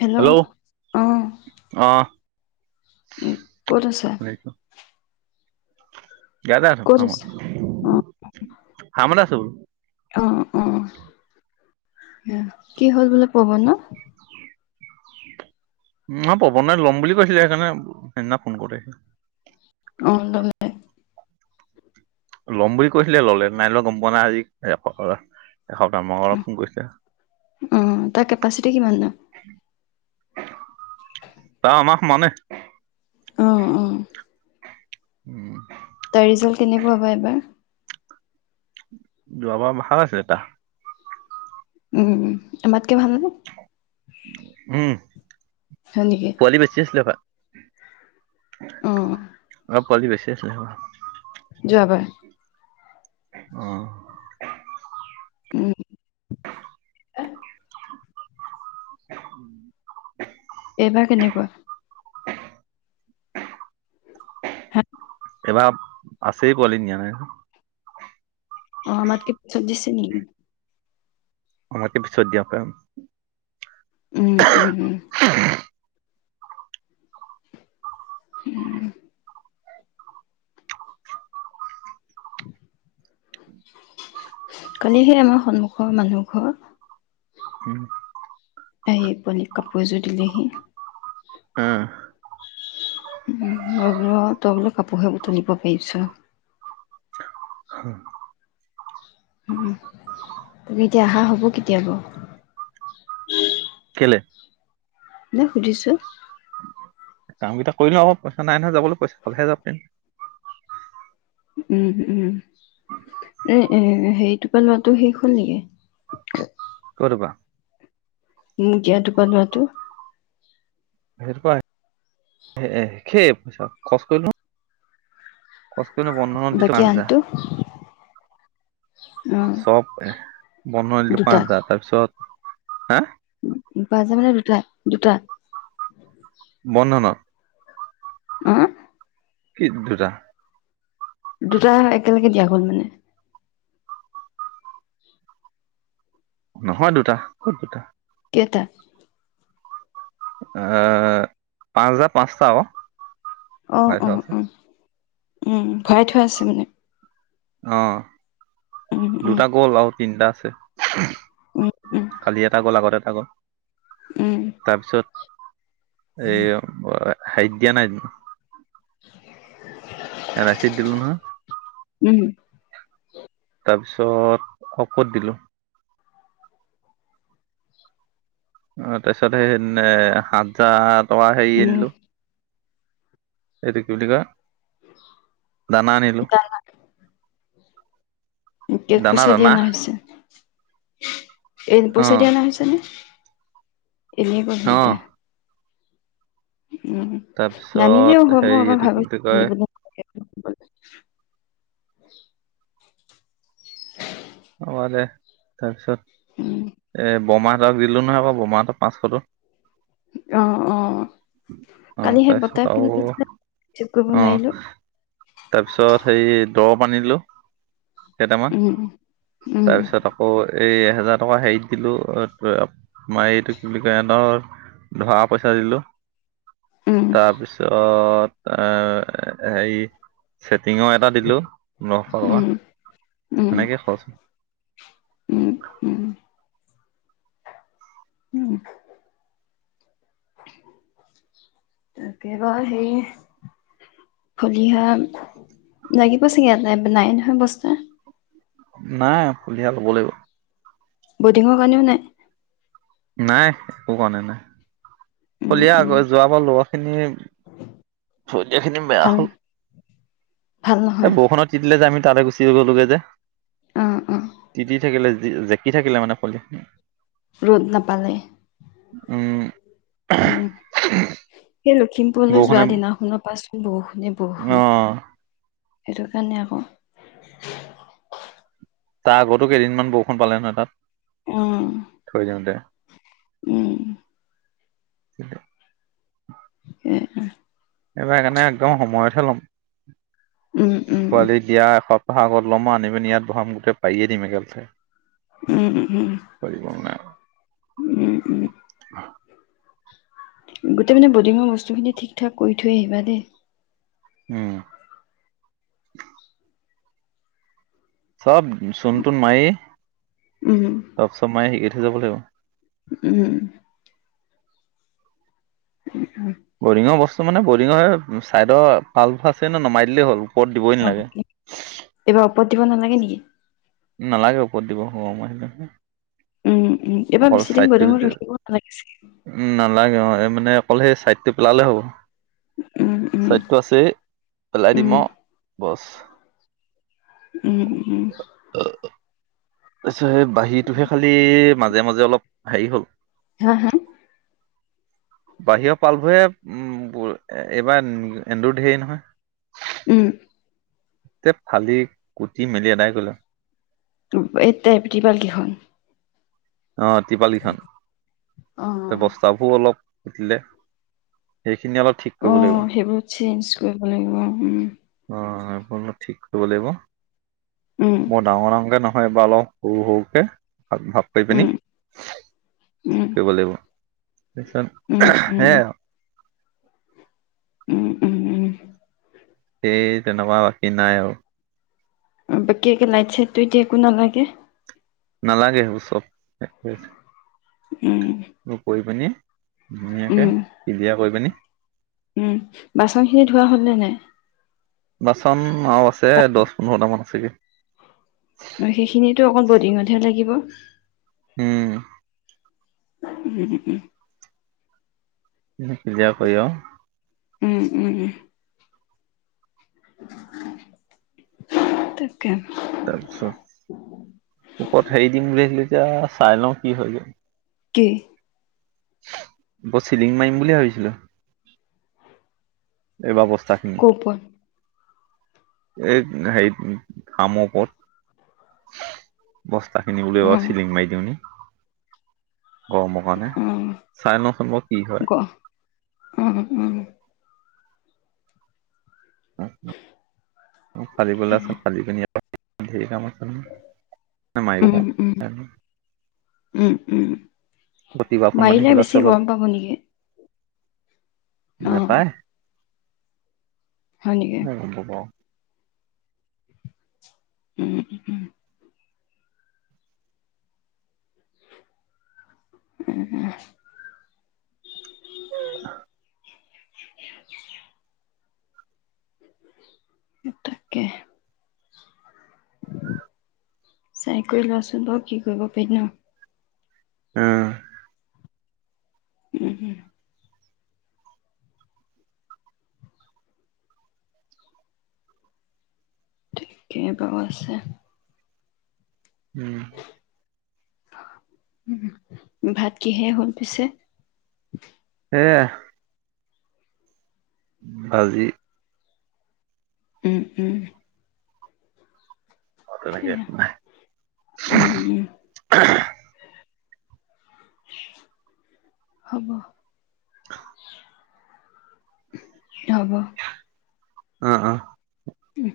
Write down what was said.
Hello আহ অ উ ক'ত আছা শুনিছো ইয়াতে আছো ক'ত ফামত আছা অ ফামত আছো ব অ অ কি হ'ল বোলে কব ন উ ম পৱন লম বুলি কৈছিলে সেইকাৰণে সেইদিনা ফোন কৰিছ অে [unintelligible] ল'ম বুলি কৈছিলে ললে নাই ল গম পোৱা নাই আজি এ্ত এসপ্তাহ মত ফোন কৰিছে অ তাৰ কেপাচিটি কিমান দ তা আমাক সমানে আহঁ অঁ উম [inaudible] তাৰ ৰিজাল্ট কেনেকুৱা হ'বা এবাৰ যোৱাবাৰ ভাল আছে এটা উম আমাতকে ভালনে উম হয় নেকি পোৱালি বেছি আছিলে তা অ অ [inaudible] পোৱালী বেছি আছিলে [unintelligible] যাবাৰ [inaudible] অঁ উম উ এইবাৰ কেনেকুৱা এইবাৰ আছে অঁ আৰু কি চব্জিছে নি আমাৰতে পিছত দিয়ক উম উম উম উম কালি সে আমাৰ সন্মুখৰ মানুহ ঘৰ উম আহে প কাপোৰ এযোৰ দিলেহি অ মই বোলো তই বোলো কাপোৰহে উতনিব পাৰিছ তুমি এতিয়া অহা হ'ব কেতিয়াবা কে নাই সুধিছো কাম কেইটা কৰি লওঁ আকৌ পইচা নাই নহয় যাবলৈ পইচা হালেহে যাব পন্ত উম উম এ এ হেৰিটোপ লৰাটো শেষ হ'ল নেকি ক'ত পা উ কিয়টো পালো ত খেই পইচা খৰচ কৰিলো কচ বাকি আনতৌ চব এ বনাই দিলো পাঁচ হাজাৰ তাৰ পিছত হাঁ বাজ মানে দুটা দুটা বন্ধনা আঁ কি দুটা দুটা একেলগে দিয়া হ'ল মানে নহয় দুটা ক'ত দুটা কেইটা পাঁচ হাজাৰ পাঁচটা আঁহ ভৰাই অঁ থোৱা আছে উ উম ভৰাই থৈ আছে মানে উম অঁ উম দুটা গ'ল আৰু তিনটা আছে উম কালি এটা গ'ল আগত এটা গ'ল উম তাৰপিছত এ হাই দিয়া নাই ৰাছিদ দিলো নহই উম তাৰপিছত ক'ত ক'ত দিলো অ তাৰপিছত এ সেই সাততাত তৱ হেৰী উম উম আনিলো এটো কি বুলি কয় দানা আনিলো কেছ পইচা দিয়া নাই চাগে [inaudible] এ অ পইচা দি অনা হৈছে নে এনেই ক অ সেইকেইটা উম তাৰপিছত নানিলেও হয় মই হেৰি এবাৰ এইটো কি ভাবিছো বুলি [inaudible] কয় অ দে তাৰপিছত উম এ বমা যাক দিলো নহয় বাৰ বোমাটো পাঁচশটো অ অ আহ কালি সেই বৰ্তাই তাৰপিছত ফোন আৰু কৰিছিলে ৰিচিভ কৰিব আহ নোৱাৰিলো তাৰপিছত সেই দৰপ আনি দিলো কেইটামান উম উম তাৰপিছত আকৌ এই এহেজাৰ টকা হেৰিত দিলোঁ মাৰ এইটো কি বুলি কয় ধৰ ধৰা পইচা দিলোঁ উম তাৰপিছত অ এই ছেটিঙৰ এটা দিলো পোন্ধৰশ উম টকা উম সেনেকে উম উম উম তাকে বা সেই খলিহা লাগিব চাগে ইয়াতে নাই নহয় বস্তু নাই ফুলিয়া হ'ব লাগিব বডিঙৰ কাৰণেও নাই নাই একো কাৰণে নাই উম খলিয়া উম আকৌ যোৱাবাৰ লৰা খিনি এতিয়া খিনি বেয়া ভাল হ'ল ভাল এ নহয় বৰষুণত তিতিলে যে আমি তালে গুচি গ'লোগে যে অ অ তিতি থাকিলে জেকি থাকিলে মানে পলি ৰ'দ নাপালে। উম উম, সেই লখিমপুৰলৈ যোৱা বৰষুণে দিনাখনৰ পা চোন বৰষুণে, অ বৰষুণ। সেইটো কাৰণে আকৌ তাৰ আগতো কেইদিনমান বৰষুণ পালে নহয় তাত? উম থৈ যাওঁতে উম। [unintelligible] [unintelligible] এইবাৰ সেইকাৰণে একদম সময়তহে ল'ম। উম উম উম পোৱালি দিয়া এশ আগত ল'ম আনি, পিনি ইয়াত ভৰাম গোটেই পায়িয়েই দিম একেলেথাৰিয়ে উম, উম, উম, উম, উম। গোটেই মানে বৰ্ডিঙৰ বস্তুখিনি ঠিক, ঠাক কৰি থৈ আহিবা দেই। উম। চব চোন, টোন মায়ি উম, [unintelligible] যাব লাগিব উম। [unintelligible] বৰিঙ বচ মানে বৰিঙৰ হয় চাইডৰ পাল্ফ আছে নে নমাই দিলেই হ'ল। ওপৰত দিবই নালাগে। বদ দিব নালাগে নেকি? নালাগে ওপৰত দিব হমই আহিল। উম। উম, এবাৰ বেছিদিন গুদামত ৰাখিব নালাগিছিল। উম, নালাগে অ এই মানে অকল সেই ছাইডটো পেলালে হ'ব। উম, উম, স্বাইটো আছে পেলাই দিম উম, আৰু বছ। উম, উম, উম। তাৰপিছত বাঁহীটোহে খালি মাজ মাজে মাজে অলপ হেৰি হ'ল। হা, হা? বাহিৰৰ পালবোৰে উম, এইবাৰ এন্দুৰ ধেৰ নহয়। উম। তে ফালি কুটি মেলি এদাই গ'লে। এ তে ত্ৰিপাল কেখন। অ', টিপালী খান অ', বস্তাবোৰ অলপ উঠিলে দে অ সেইবোৰ চেঞ্জ কৰিব লাগিব উম সম্পূৰ্ণ ঠিক কৰিব লাগিব উম, মই ডাঙৰ ডাঙকে নহ হয় বা অলপ সৰু সৰুকে ভাগ ভাগ কৰি পিনে উম, উম। কৰিব লাগিব উম, তাৰিছত উম, সে আৰু উম উম উম সেই তেনকা বাকি নাই বাকি কে লাইট চাইট ত এতিয়া একো নালাগে নালাগে সেইবোৰ চব উম, কৈ পিনি ধুনীয়াকে উম, ক্লিয়াৰ কৰি পিনে উম বাচনখিনি ধোৱা হ'লনে নাই বাচন মাও আছে দহ পোন্ধৰটা মানত কিহে সেইখিনিটো অকল বডিঙতহে লাগিব উম উম উ নি নিজে কৰলা উম উম উম তাতে তাৰপিছত ওপৰত হেৰি দিম বুলি আহিলে এতিয়া চাই লওঁ কি হৈ গল তাকে উপৰত চিলিং মাৰিম বুলি ভাবিছিলো এইবাৰ বস কাউপন এ হেৰিত ফামৰপৰত বস্তাখিনি অ উলিয়াবা চিলিং মাৰি দিওঁ নি গৰমৰ কাৰণে অ চাই লৈছোন বাৰু কি হয় উম হ উম অ ফালিবলৈ আছে ফালিকিনি ইয়াত ধেৰ কাম আছে নহয় মাৰিব উম পাৰোঁ উম উম উম প্ৰতিভাখন বান্ধি মাৰিলে পেলাই আছে বেছি গৰম পাব নেকি অ নাপায় হয় নেকি উ ব [inaudible] উম উম উম উম উম স [inaudible] তাকে চাই কৰি লোৱাচোন বাৰু কি কৰিব পাৰি ন হম উম ঠিকেই বাৰু আছে উম ভাত কিহে হ'ল পিছে এয়া ভাজি উম উম আ তেনে ক সেয়া নে উম উম [inaudible] হ'ব হব উম উম উম